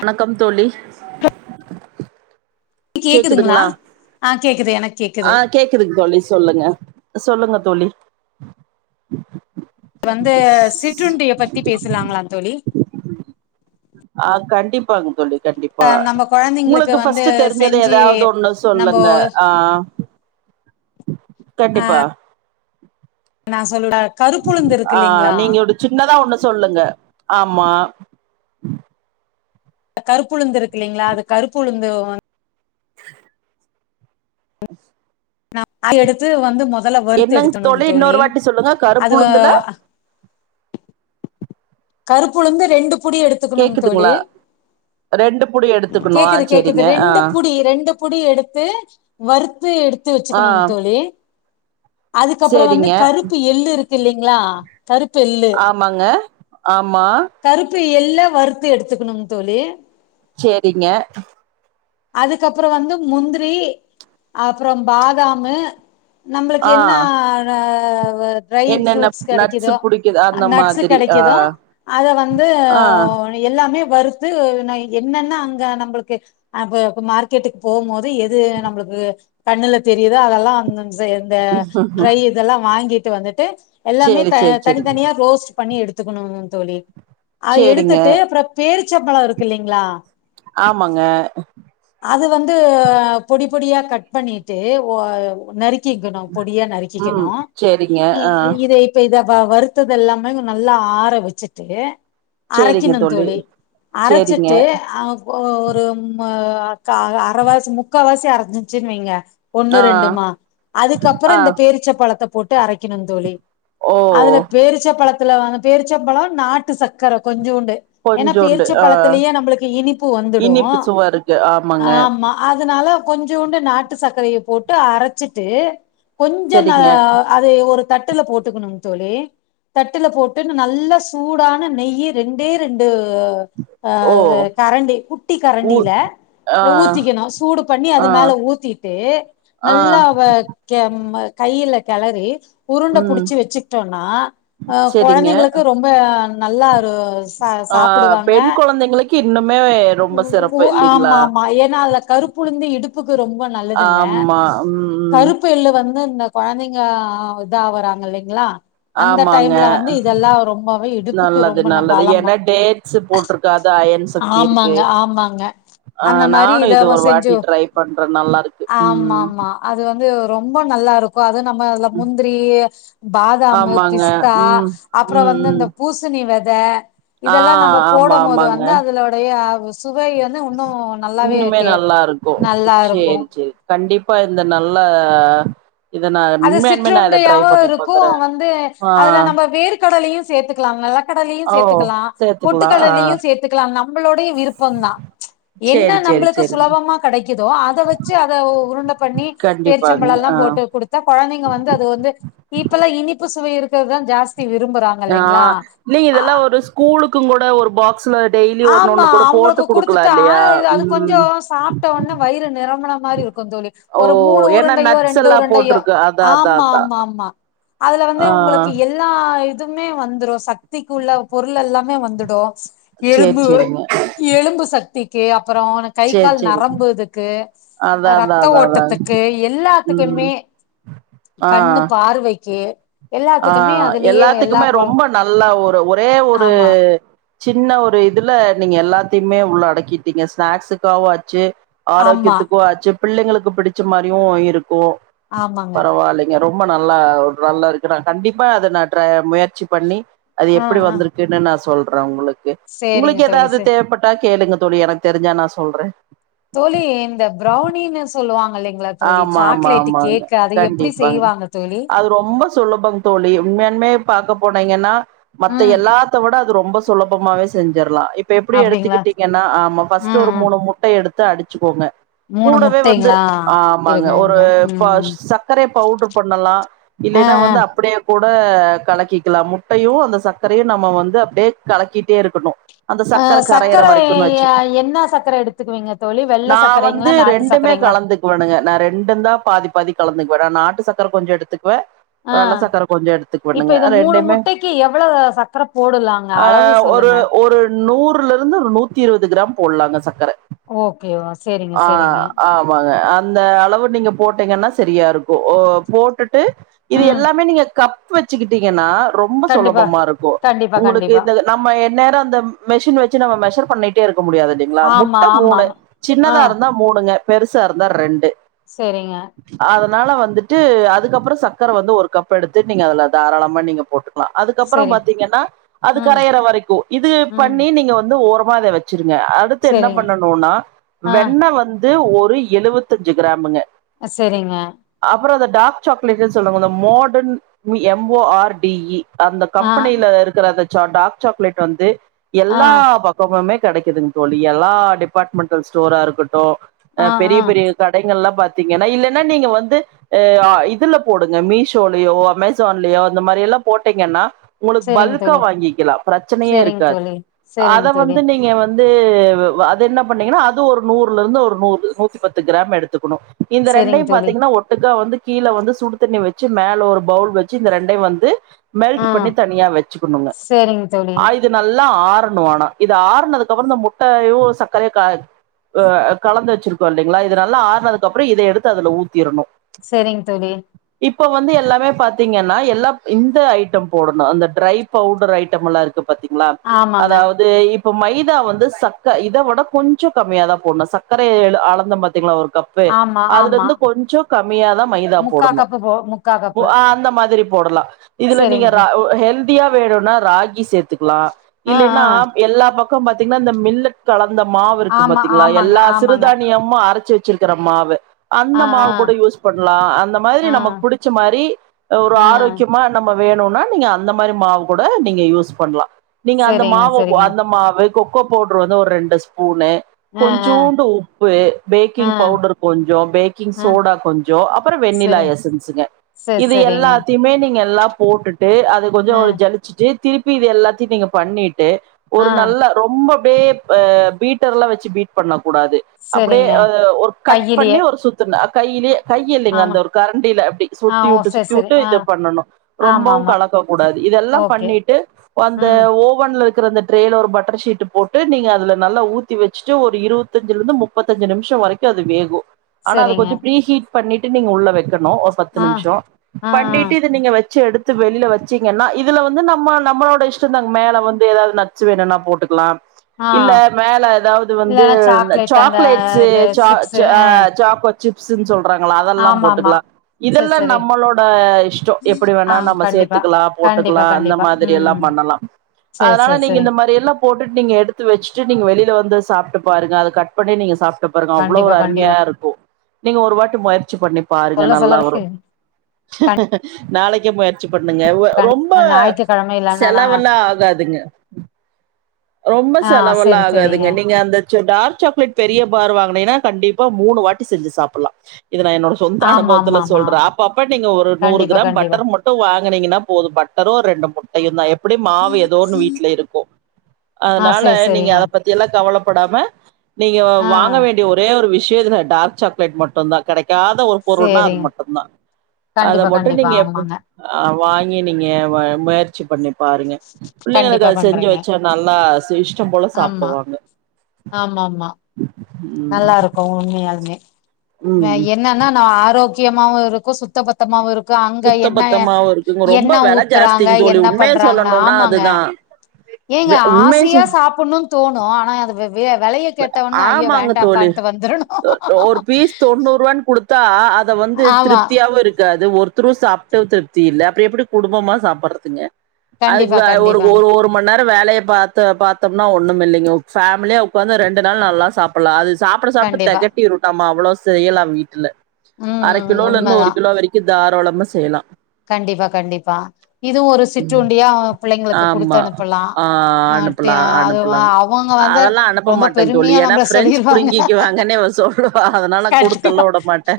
வணக்கம் தோழி கேக்குதுங்களா ஆ கேக்குது எனக்கு கேக்குது கேட்குது தோழி சொல்லுங்க சொல்லுங்க தோழி வந்து சிற்றுண்டிய பத்தி பேசலாங்களா தோழி ஆ கண்டிப்பாங்க சொல்லி கண்டிப்பா அஹ் நம்ம கொழந்தைங்களுக்கு உங்களுக்கு வந்து பஸ்ட் தெரிஞ்சது செஞ்சு ஏதாவது ஒன்னு நம்போ சொல்லுங்க ஆ கண்டிப்பா என்னாசொல்ல ஆ நீங்க ஒரு சின்னதா ஒண்ணு சொல்லுங்க ஆமா கருப்புழுந்து இருக்கு இல்லங்களா அது கருப்புளுந்து வ [inaudible] அ [inaudible] அத எடுத்து வந்து முதல்ல வறுத்து என்னங்க எடுத்தணும் தோழி இன்னொரு வாட்டி சொல்லுங்க அது கருப்புளுந்துல கருப்புழுந்து ரெண்டு புடி எடுத்துக்கணுங் தோழி கேக்குதுங்களா ரெண்டு புடி எடுத்து கேக்குது கேக்குது ரெண்டு புடி ரெண்டு புடி எடுத்து வறுத்து எடுத்து ஆ வச்சுக்கணு தோழி [inaudible] அதுக்கப்புறோ வந்து சேரிங்க கருப்பு எள்ளு இருக்கு இல்லைங்களா கருப்பு எள்ளு ஆமாங்க ஆமா கருப்பு எல்ல வருறுத்து எடுத்துக்கணும்னுங் தோழி சேரிங்க அதுக்கப்புறோ வந்து முந்திரி அப்புறோ பாதாமு நம்பளுக்கு ஆ என்ன ன வ ட்ரை என்னென்ன ஃப்ரூட்ஸ் நட்ஸ் கெடைக்குதோ புடிக்குது அந்த நட்ஸ் மாதிரி ஆ கெடைக்குதோ அத வந்து ஆ எல்லாமே வருத்து நா என்னன்னா அங்க நம்பளுக்கு அப்ப மார்க்கெட்டுக்கு போம் போது எது நம்மளுக்கு கண்ணுல தெரியுதோ அதெல்லாம் ம் சே இந்த ட்ரை இதெல்லா வாங்கிட்டு வந்துட்டு எல்லாமே சேரி சேரி சேரி தனித்தனியா ரோஸ்ட் பண்ணி எடுத்துக்கணுங் தோழி அது சேரிங்க எடுத்துட்டு அப்புற பேரிச்சைபழம் இருக்கு இல்லலைங்களா ஆமாங்க அது வந்து பொடி பொடியா கட் பண்ணிட்டு ஒ நறுக் கிகணு பொடியா ம் நறுக்கிகணு சேரிங்க ஆ இத இப் ப இத வருத்தது எல்லாமே நல்லா ஆற வெச்சுட்டு சேரிங்க தோழி அரைக்கணுந்தோழி சேரிங்க அரசிட்டு அ ஒரு மு க அரவாசி முக்காவாசி அரைச்சுசுனு வைங்க ஒண்ணு ஆ ரெண்டுமா அதுக்கப்றோ ஆ இந்த பேரிச்ச பழத்த போட்டு அரைக்கணுந்தோழி ஓ அதுல பேரிச்சைப்பழத்துல வந் பேரிச்சப்பழம் நாட்டு சக்கரை கொஞ்சோண்டு ஏனா கொஞ்சோண்டு ஆ பேரிச்சபழத்திலயே நம்ளுக்கு இனிப்பு வந்துடு இனிப்பு சுவ இருக்கு ஆமா ஆமா அதனால கொஞ்சோண்டு நாட்டு சக்கரைய போட்டு அரச்சிட்டு கொஞ்ச நா சரிங்க அது ஒரு தட்டுல போட்டுக்கணு தோழி தட்டுல போட்டு நல்லா சூடான நெய்யே ரெண்டே ரெண்டு ஆ ஓ கரண்டி குட்டி ஊ கரண்டி ல ஆ ஊத்திக்கணு சூடு பண்ணி ஆ அது மேல ஊத்திட்டு ஆ நல்லா வ கே ம கை ல கெளறி உருண்ட ம் புடிச்சு வெச்சுக்டோனா அ சரிங்க கொழந்தைங்களுக்கு ரொம்ப நல்லா ஒரு ச ஆ சாப்புடுவாங்க பெண் குொழந்தைங்களுக்கு இன்னுமே ரொம்ப சிறப் உ ஆமா ஆமா ஏனா அதுல கருப் புளுந்து இடுப்புக்கு ரொம்ப நல்லதுங்க ஆமா ம் ம் கருப்பு எள்ளு வந்து இந்த கோழந்தைங்க இதாவுராங்க இல்லலைங்ளா அந்த ஆமாங்க டைம்ல வந்து இதெல்லா ரொம்பவே இடுப்புக்கு ரொம்ப நல் பலமா ஊசிப் போட்டிருக்கு அதா அயன் சக்தி இருக்கு ஆமாங்க ஆமாங்க ஆ அந்த மாரி நானு இத இது ஒரு செஞ்சு வாட்டி ட்ரை பண்றே நல்லாருக்கு உம் ஆமா ம் ஆமா அது வந்து ரொம்ப நல்லாருக் கு அது நம்ம முந்திரி பாதமு ஆமாங்க பிஸ்தா ம் அப்பற ம் வந்து ம் இந்த பூசணி வெத ஆ இதெல்லா நம்ம ஆமா போடும் போது ஆமாங்க வந்து அதலடைய சுவை வந்து இன்னு நல்லாவே இன்னுமே டே நல்லாருக்கு நல்லா இருக்கு சேரி சேரி கண்டிப்பா இந்த நல்ல இத நா அது உண்மையான்மே நா இத ட்ரை சிற்றுண்டையாவு பண்ணி இருக்கு பாக்குறே வந்து ஆ அதுல நம்ம வேர்க கடலையு சேத்துக்கலா நல்லா நெலகடலையு ஓ சேத்துக்கலா சேத்துக்கலா ஆ பொட்டுக்கடலயு சேத்துக்கலா நம்மளுடைய விருப்பந்தா என்ன சேரி சேரி நம்மளுக்கு சேரிங்க சுலபமா கெடைக்குதோ அத வச்சு அத உருண்ட பண்ணி கண்டிப்பாங்க பேர்ச்சம்பழல்லா ஆ போட்டு குடுத்தா கொழந்தைங்க வந்து அது வந்து இப்பல்லா இனிப்பு சுவை இருக்கறதுதா ஜாஸ்தி விரும்பறாங்க ஆ இல்ல இதெல்லா ஒரு ஸ்கூல்லுக்கு கூட ஒரு பாக்ஸ் ஆமா அவங்ளுக்கு குடுத்துட்டா இல்லையா இது அது கொஞ்சோ ம் சாப்ட்ட உடனே வயிறு நிரம்புண மாரி இருக்கு கொஞ்சோண்டு ஓ ஒரு மூணு ஏன்னா உருண்டையோ நட்ஸ் ரெண்டு எல்லா உருண்டையோ போட்டிருக்கு அதா அதா ஆம்மா அதா ஆம்மா ஆம்மா அதுல வந்து ஆ உங்ளுக்கு எது எல்லா இதுமே வந்துடு சக்திக்கு உள்ள பொருள் எல்லாமே வந்துடு சேரி எலும்பு சேரிங்க எலும்பு சக்திக்கு அப்றோ கை சேரி கால் சேரி நரம்பு இதுக்கு அதா அதா இரத்த அதா அதா ஓட்டத்துக்கு ம் எல்லாத்துக்குமே ஆ கண்ணு பார்வைக்கு ஆ எல்லாத்துக்குமே அதுலயே எல்லா எல்லாத்துக்குமே பொரு ரொம்ப நல்லா ஒரு ஒரே ஒரு ஆமா சின்ன ஒரு இதுல நீங்க எல்லாத்தையுமே உள்ள அடக்கிட்டீங்க ஸ்நாக்ஸுக்காவு ஆச்சு ஆமா ஆரோக்யத்துக்கு ஆச்சு பிள்ளைங்களுக்கு பிடிச்ச மாரியு இருக்கு ஆமாங்க பரவாலை ங்க ரொம்ப நல்லா நல்லாருக்கு நா கண்டிப்பா அத நா ட்ர முயற்சி பண்ணி அது ஆ எப்டி ஆ வந்துருக் குனு நா சொல்ற உங்களுக்கு சேரிங்க உங்களுக்கு தோழி சே ஏதாவது தேவைப்பட்டா கேளுங்க தோழி எனக் தெரிஞ்சா நா சொல்றே தோழி இந்த பிரௌனீனு சொல்லுவாங்க இல்லைங் ங்ளா தோழி ஆமா, ஆமா, சாக்லேட்டு ஆமாங்க. கேக் அது எப்டி கண்டிப்பாங்க. செய்வாங்க தோழி அது ரொம்ப சுலபம் தோழி உண்மையான்மே பாக்க போனைங்கனா மத்த ம் எல்லா த்தவிட அது ரொம்ப சுலபமவே செஞ்சிற்லா இப்ப எப்டி அப்டிங்களா எடுத்துக்கிட்டீங்கனா ஆமா ம் ஃபஸ்டு ஒரு ம் மூணு முட் டை எடுத்து அடிச்சிக்கோங்க மூணு முட்டைங்ளா ஆமாங்க ஒரு பாஸ் சக்கரைய பவுட்ரு பண்ணலா ஆ இல்லைனா ஆ வந்து அப்டியே கூட கலக்கிக்கலா முட்டையு அந்த சக்கரையு நம்ம வந்து அப்டியே கலக்கிட்டே இருக்கணு அந்த சக்கர கரையிற வரைக்குன் வச்சுக் என்ன சக்கர எடுத்துக்குவீங்க தோழி வெள்ள நா வந்து சக்கரைங்களா நாட்டு ரெண்டுமே சக்கரைங்களா கலந்து குவனுங்க நா ரெண்டுந்தா பாதி பாதி கலந்துக்வே நா நாட்டு சக்கர கொஞ்சொ எடுத்துக்வே ஆ வெள்ள சக்கர கொஞ்சோ இப்ப எடுத்துக்வனுங்க இது மூணு ரெண்டையுமே முட்டைக்கு எவ்வளவு சக்கர போடலாங்க ஆ அளவு ஒரு சொல்லுங்க ஒரு நூறுலருந்து ஒரு நூத்தி இருவது கிராம் போட்லாங்க சக்கர ஓகே சேரிங்க ஆ சேரிங்க ஆம் வாங்க அந்த அளவு நீங்க போட்டைங்கன்னா சரியா இருக்கு ஓ போட்டுட்டு இது ம் எல்லாமே நீங்க கப் வச்சுக்கிட்டீங்கனா ரொம்ப கண்டிப்பா சொலபமா இருக்கு கண்டிப்பா உங்களுக்கு கண்டிப்பா இந்த நம்ம என்நேரோ அந்த மெஷின் வச்சி நம்ம மெஷர் பண்ணிட்டே இருக்க முடியாது இல்லிங்ளா ஆமா முட்ட ஆமா மூணு ஆமா ஆ சின்னதா இருந்தா மூணுங்க பெருசா இருந்தா ரெண்டு செரிங்க அதனால வந்துட்டு அதுக்கப்பறோ சக்கர வந்து ஒரு கப் எடுத்துட் நீங்க அதுல தாராளமா நீங்க போட்டு லா அதுக்கப்பறோ சேரி பாத்தீங்கன்னா அது ம் கரையிற வரைக்கு இது ம் பண்ணி நீங்க வந்து ஓரமா இத வச் சிருங்க அடுத்து என்ன செரிங்க பண்ணணூனா ஆ வெண்ண வந்து ஒரு எழுவத் தஞ்சி கிராமுங்க அ செரிங்க அப்புறோ அந்த டாக் சாக்லேட்டுன சொல்லுவோ அந்த மாடர்ன் மி M O R D E அந்த ஆ கம்பெனில இருக்குற அந்த சா டார்க் சாக்லேட் வந்து ஆ எல்லா பக் கமுமே கெடைக்குதுங் தோழி எல்லா டிபார்ட்மெண்டல் ஸ்டோரா இருக்கட்டு அ ஆ பெரிய ஆ பெரிய கடைங்கல்லா பாத்தீங்கனா இல்லைனா நீங்க வந்து அ ஆ இதுல போடுங்க மீஷோலயோ அமேசான்லயோ அந்த மாரி எல்லா போட்டைங்கன்னா உங்களுக் செரிங்க பல்கா தோழி வாங்கிக்கலா பிரச்சனையே செரிங்க இருக்காது தோழி செரிங்க அத தோழி வந்து நீங்க வந் வந்து வ அதென்ன பண்ணீங்கனா அது ஒரு நூறுலருந்து ஒரு நூறு நூத்தி பத்து கிராம் எடுத்துக்கணு இந்த செரிங்க ரெண்டையு தோழி பாத்தீங்கனா ஒட்டுக்கா வந்து கீழ வந்து சுடு தண்ணி வச்சி மேல ஒரு பவுல் வச்சி இந்த ரெண்டையு வந்து ஆ மெல்ட்டு பண்ணி தனியா வச்சிக்கணுங்க செரிங்க தோழி ஆயுத நல்லா ஆறனு ஆனா இது ஆறுனதுக்கப்பறொந்த முட்டாயு சக்கரயு காத் ஒ அ கலந்து வச்சிருக்கோ இல்லைங்களா இது நல்லா ஆறுனதுக்கப்றோ இத எடுத்து அதுல ஊத்தீறணு செரிங் தோழி இப்போ வந்து எல்லாமே பாத்தீங்கன்னா எல்லாம் இந்த ஐட்டம் போடணு அந்த ட்ரை பவுடர் ஐட்டம் எல்லா இருக்கு பாத்தீங்ளா ஆமாங்க அதாவத் இது இப்ப மைதா வந்து சக்க இத விட கொஞ்ச கம்மியாதா போடணு சக்கரைய எழு அளந்த மத் திங்ளா ஒரு கப்பு ஆமா ஆமா அதுலருந்து கொஞ்சோ கம்மியாதா மைதா முக்கா போடணு கப்பு போ முக்கா ஒ கப்பு ஆஹ் அந்த மாதிரி போடலா இதுல நீங்க செரிங்க ர ஒ ஹெல்தியா வேணூனா ராகி சேத்துக்லா ஆ இல்லைனா ஆ எல்லா பக் பாத்தீங்கன்னா இந்த மில்லட் கலந்த மாவு இருக்கு ஆமா பாத்தீங்களா ஆமாங்க எல்லா ஆமாங்க சிறுதானியமு அரச் ச்சு வச்சிருக்கற மாவு அந்த ஆ மாவு ஆ கூட யூஸ் பண்லா அந்த மாதிரி ஆ நமக்கு புடிச்ச மாரி ஒரு ஆ ஆரோக்கியமா நம்ம வேணுனா நீங்க அந்த மாரி மாவு கூட நீங்க யூஸ் பண்லா நீங்க அந்த செரிங்க மாவு செரிங்க அந்த மாவு கொக்கோ பவுடரு வந்து ஒரு ரெண்டு ஸ்பூனு ஆ ஆ கொஞ்சூண்டு உப்பு ஆ பேக்கிங் பவுடர் கொஞ்சோ பேக்கிங் ஆ சோடா கொஞ்ச அப்பற வெண்ணிலா எசன்ஸுங்க செர் சரிங்க திமே நீங்க எல்லா போட்டுட்டு அத கொஞ்ச ஆ ஒரு ஜலிச்சுட்டு திருப்பி இது எல்லாத்தையு நீங்க பண்ணிட்டு ஆ ஒரு நல்ல ரொம்பபே அ பீட்டர் எல்லா வச்சு பீட் பண்ணக் கூடாது அப்டியே செரிங்க ஒரு கட் பண்ணி கையிலயே ஒரு சுத்துன்ன கையிலே கை இல்லிங்க ஆமா அந்த ஒரு கரண்டியில அப்டி ஆ சுத்தி ஓ விட்டு செரி சுத்தி செரி விட்டு ஆ இத பண்ணணு ஆமா ரொம்பவு ஆமா கலக்க கூடாது இதெல்லா ஓகே பண்ணிட்டு அந்த ம் ஓவன்ல இரு ந்தர அந்த ட்ரேல ஒரு பட்டர்ஷீட் போட்டு நீங்க அதுல நல்லா ஊத்தி வச்சுட்டு ஒரு இருவத்தஞ்சலந்து முப் முப்பத்தஞ்சு நிமிஷ வரைக்கு அது வேகு ஆனா அது செரிங்க கொஞ்ச ஃப்ரீஹீட் பண்ணிட்டு நீங்க உள்ள வக்கணு பத்து ஆ நிமிஷோ ஆ பண்ணிட்டு இது நீங்க வச்சு எடுத் த்து வெளில வச்சீங்கன்னா இதுல வந்து நம்ம நம்மளோட இஷ்ட தாங்க மேல வந்து எதாது நட்ஸ்சு வேணுனா போட்டுக்கலா ஆ ஆ இல்ல மேல எதாவது வந்து இல்லன்னா இந்த சாக்லேட் அந்த சாக்லேட்ஸு இது சா சிப்ஸு சா ஆ சாக்கோ சிப்ஸுன்னு சொல்றாங்களா அதெல்லா ஆமா ஆமா போட்டுக்கலா செரி இதெல்லா செரி நம்மளோட இஷ்டோ எப்படி ஆ வேணா நம்ம கண்டிப்பா சேத்துக்கலா கண்டிப்பா போட்டுக்கலா அந்த கண்டிப்பா மாரி எல்லா ம் பண்ணலா செரி அதனால செரி நீங்க செரி இந்த மாரி எல்லா போட்டுட்டு நீங்க எடுத்து வச்சுட்டு நீங்க வெளியில வந்து சாப்ட்டு பாருங்க அத கட் பண்ணி நீங்க சாப் இத பாருங்க அவ்ளோ கண்டிப்பா ஒரு அருமையா கண்டிப்பா இருக்கும் நீங்க ஒரு வாட்டி முயற்சி பண்ணி பாருங்க சொல்ல சொல்ல நல்லா வரு கண்டி நாளைக்கே முயற் ச்சி பண்ணுங்க கண்டி ரொம்ப ஞாயிற்றுக்கிழமை இல்லன்னா செலவலா ஆகாதுங்க ரொம்ப ஆ செலவலா செரி செரிங்க ஆகாதுங்க நீங்க அந்த ச்ச டார்க் சாக்லேட் பெரிய பார் வாங்கினீன்னா கண்டிப்பா மூணு வாட்டி செஞ்சு சாப்பிட்லா இது நா என்னோட சொந்த ஆமா ஆமா அனுபவத்துல ஆமா சொல்றே அப்பப்ப நீங்க ஒரு நூறு கண்டிப்பா கிராம் கண்டிப்பா பட்டர் மட் ட்டு வாங்குனீங்கன்னா போது பட்டரு ரெண்டு முட்டயுந்தா எப்டியு மாவு எதோ ஒன்னு வீட்ல இருக்கு ஆ அதனால செரி நீங்க செரிங்க அத பத்தி எல்லா கவலப்படாம நீங்க ஆ வாங்க வேண்டி டிய ஒரே ஒரு விஷயோ இதுல டார்க் சாக்லேட் மட்டுதா கெடைக்காத ஒரு பொருள்னா அது செரிங்க மட்டுந்தா அத கண்டிப்பா மட்டு கண்டிப்பா நீங்க ஆமாங்க எப்ப அ வாங்கி நீங்க முயற்சி பண்ணி பாருங்க புள்ளைங்களுக் கண்டிப்பா அத செஞ்சு பண்றேங்க வச்ச நல்லா சுவிஷ்டம் போல ஆமா சாப்பிடுவாங்க ஆமா ஆமா நல்லா இருக்கு உண்மையாலுமே ம் ம் என்னன்னா ந ஆரோக்கியமாவு இருக்கு சு சுத்த பத்தமாவு இருக்கு அங்க சுத்த என்ன பத்தமாவு இருக்குங்க ரொம்ப எண்ணெ வெல ஊத்துறாங்க ஜாஸ்திங்க தோழி என்ன உண்மைய பண்றாங்கள சொல்லணுனா ஆமாங்க அதுதா [unintelligible] நீங்க உண்மைய சொ ஆசையா சாப்புட்ணு தோணு ஆனா அது வே வெளைய கேட்டவொன்ன ஐய ஆமாங்க தோழி வேண்டாப்பான்ட்டு வந்துரணு ஒரு பீஸ் தொண்ணூரூவானு குடுத்தா அத வந்து ஆமா திருப்தியாவு இருக் காது ஒருத்தரு சாப்ட்டு திருப்தி இல்ல அப்டி எப்டி குடும்பமா சாப்பறதுங்க அதுக் கண்டிப்பா வ ஒரு ஒரு கண்டிப்பாங்க ஒரும் ஒரு மண்நேர வேலய பாத்தோம்னா ஒண்ணு இல்லிங்கோ ஃபேமிலியா உக்காந்து ரெண்டு நாள் நல்லா சாப் அப்பல்லா அது சாப்பிட சாப்ட கண்டிப்பா தெகட்டி விட்டாமா அவ்வளோ செய்யலா வீட்ல ம் அர ம் கிலோல இருந்து ஒரு உண்மதா கிலோ வரைக்கு தாரோளமா செய்யலா கண்டிப்பா கண்டிப்பா இதும் ஒரு சிற்றுண்டியா புள்ளைங்களுக் குடுத் அனுப்பலா அ ஆ டி அனுப்பலா அது அனுப்பலா வ- அவங்க வந்து அதெல்லா அனுப்ப ரொம்ப மாட்டே தோழி பெருமையா ஏனா நம்மள ஃப்ரெண்டஸ் சொல்லிருவாங்க புடிங்கிக்குவாங்கன்னு இவ சொல் லுவா அதனால நா கண்டிப்பா குடுத்தெல்லா விடமாட்டே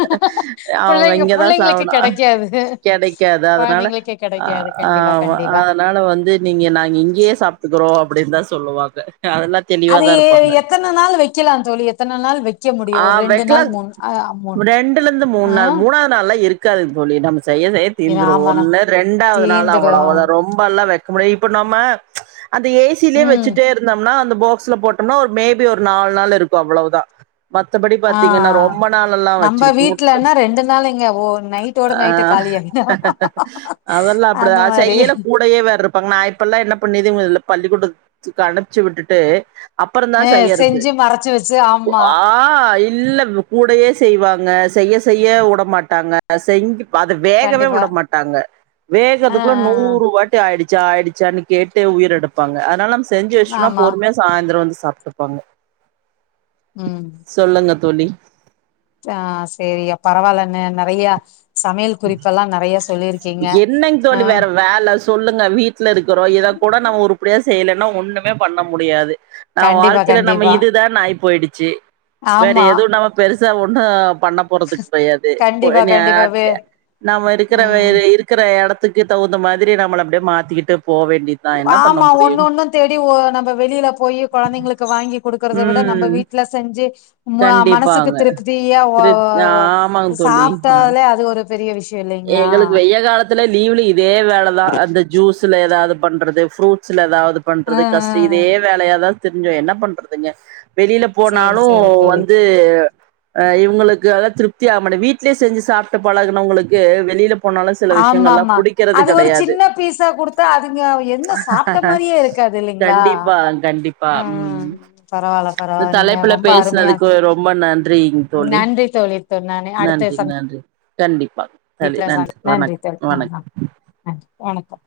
அவங்க புள்ளைங்க இங்கதா புள்ளைங்களுக்கு சாப்டுவா கெடைக்காது கெடைக்காது அதனால கொழந்தைங்களுக்கு ஆ கெடைக்காது கண்டிப்பா ஆமா கண்டிப்பா அதனால நா வந்து நீங்க நாங்க இங்கயே சாப்பிட்டுக்கிறோ அப்டின்னு தா சொல்லுவாங்க அதெல்லா அது தெளிவாதா இருப்பாங்க எத்தன நாள் வெக்கலா தோழி எத்தன நாள் வெ ஆ வெக்கலாங் ரெண்டுல இருந்து மூணு ஆ நாள் மூணா நல்லா இருக்காது தோழி நம்ம செய்ய செய்ய இது தீந்துரும் ஆமாண்ணா ஒன்னு இரண்டாவது நாள் தீந்துடு அவ்ளோவா ரொம் பல்லாம் வைக்க முடியும் இப்ப நம்ம அந்த ஏசிலயே ம் வச்சிட்டே இருந்தோம்னா அந்த போக்ஸ்ல போட்டோம்னா ஒரு மேபி ஒரு நாலு நாள் இருக்கும் அவ்ளோவு தான் மத்தபடி ஆ பாத்தீங்கன்னா ரொம்ப நாள் எல்லாம் நம்ம வச்சிருக் ஊட்டும் வீட்லன்னா ரெண்டு நாள் எங்க ஓ நைட்டோட ஆ நைட்ட காலியாயிடும் அதெல்லாம் அப்டி அந்த ஆ மாரி செய்ல கூடையே வேற நான் இப்பல்லாம் என்ன பண்ணியதேங்க இல்ல பள்ளிக்குடு துக்கு அனுப்பிச்சு விட்டுட்டு அப்பறம் தான் செய்யறது சேர் சேர் ஆமா ஆ இல்ல கூடையே செய்வாங்க செய்ய செய்ய உடமாட்டாங்க செஞ்சு அது வேகவே கண்டிப்பா விட மாட்டாங்க ஆ வேகறத்துக்குள்ள ஆ நூறு வாட்டி ஆயிடுச்சா ஆயிடுச்சான்னு கேட்டு உயிர எடுப்பாங்க அதனால நம் செஞ்ச வச்சுட்டனா ஆமா பொறுமையா சாந்தரம் வந்து சாப்ட்டுப்பாங்க ம் சொல்லுங்க தோழி ஆ செரி பரவால்லைங்க நறையா சமையல் குறிப்பெல்லாம் நறையா சொல்லியிருக்கீங்க ஆ வேலை சொல்லுங்க வீட்ல இருக்கிறோம் இத கூட நம்ம உருப்படியா செய்யலைன்னா ஒண்ணுமே பண்ண முடியாது நம்ம கண்டிப்பா வாழ்க்கையில நம்ம கண்டிப்பா இதுதான் ஆயி போயிடுச்சு வேற ஆமா எதுவும் நம் பெருசா ஒண்ணும் பண்ண போறது கிடையாது ஓ கண்டிப்பா கண்டிப்பா வே என்னையாச்சு நம்ம இருக்கிற ம் இருக்கிற இடத்துக்கு தகுந்த மாதிரி நம்மள அப்டியே மாத்திக்கிட்டு போ வேண்டி நா என்ன பண்ண ஆமா ஒண்ணு முடியும் ஒண்ணும் தேடி ஓ நம்ம வெளியில போய் குழந்தைங்களுக்கு வாங்கி குடுக்கறதை விட நம்ம ம் வீட்ல செஞ்சு மனசுக்கு கண்டிப்பாங்க திருப்தியா வ திரு வ ஆமாங்க தோழி சாப் ஆ குடுத்தாலே அது ஒரு பெரிய விஷயம்ல்லே எங்களுக்கு வெய்யில் காலத்துல லீவ்ல இதே வேலைதான் அந்த ஜூஸ்ல ஏதாவது பண்றது ஃப்ரூட்ஸ்ல ஏதாவது ஆ ஆ பண்றது கஷ்ட இதே வேலையாதான் திரிஞ்சோம் என்ன பண்றதுங்க வெளில சேரி போனாலும் சேரி தோழி வந்து அ இவங்களுக்கு அதா திருப்தி ஆகமாட்டேங்குது வீட்லயே செஞ்சு சாப்ட்டு பழகினவங்களுக்கு வெளில போனாலும் சில விஷயங்கல்லாம் ஆமாமா புடிக்கிறது அது ஒரு கிடையாது சின்ன பீஸா குடுத்தா அதுங்க என்ன சாப்ட்ட மாரியே இருக்காது இல்லைங்களா கண்டிப்பா கண்டிப்பா ம் பரவால்ல இந்த பரவால்ல நீங்க தலைப்புல ரொம்ப பேசினது அருமையா க்கு ரொம்ப நன்றிங்க தோழி நன்றி தோழி நானு அடுத்த நன்றி நன்றி கண்டிப்பா சரி சந்திப்புல சந் நன்றி வணக் தோழி வணக் ஆமா, நன்றி வணக்கம்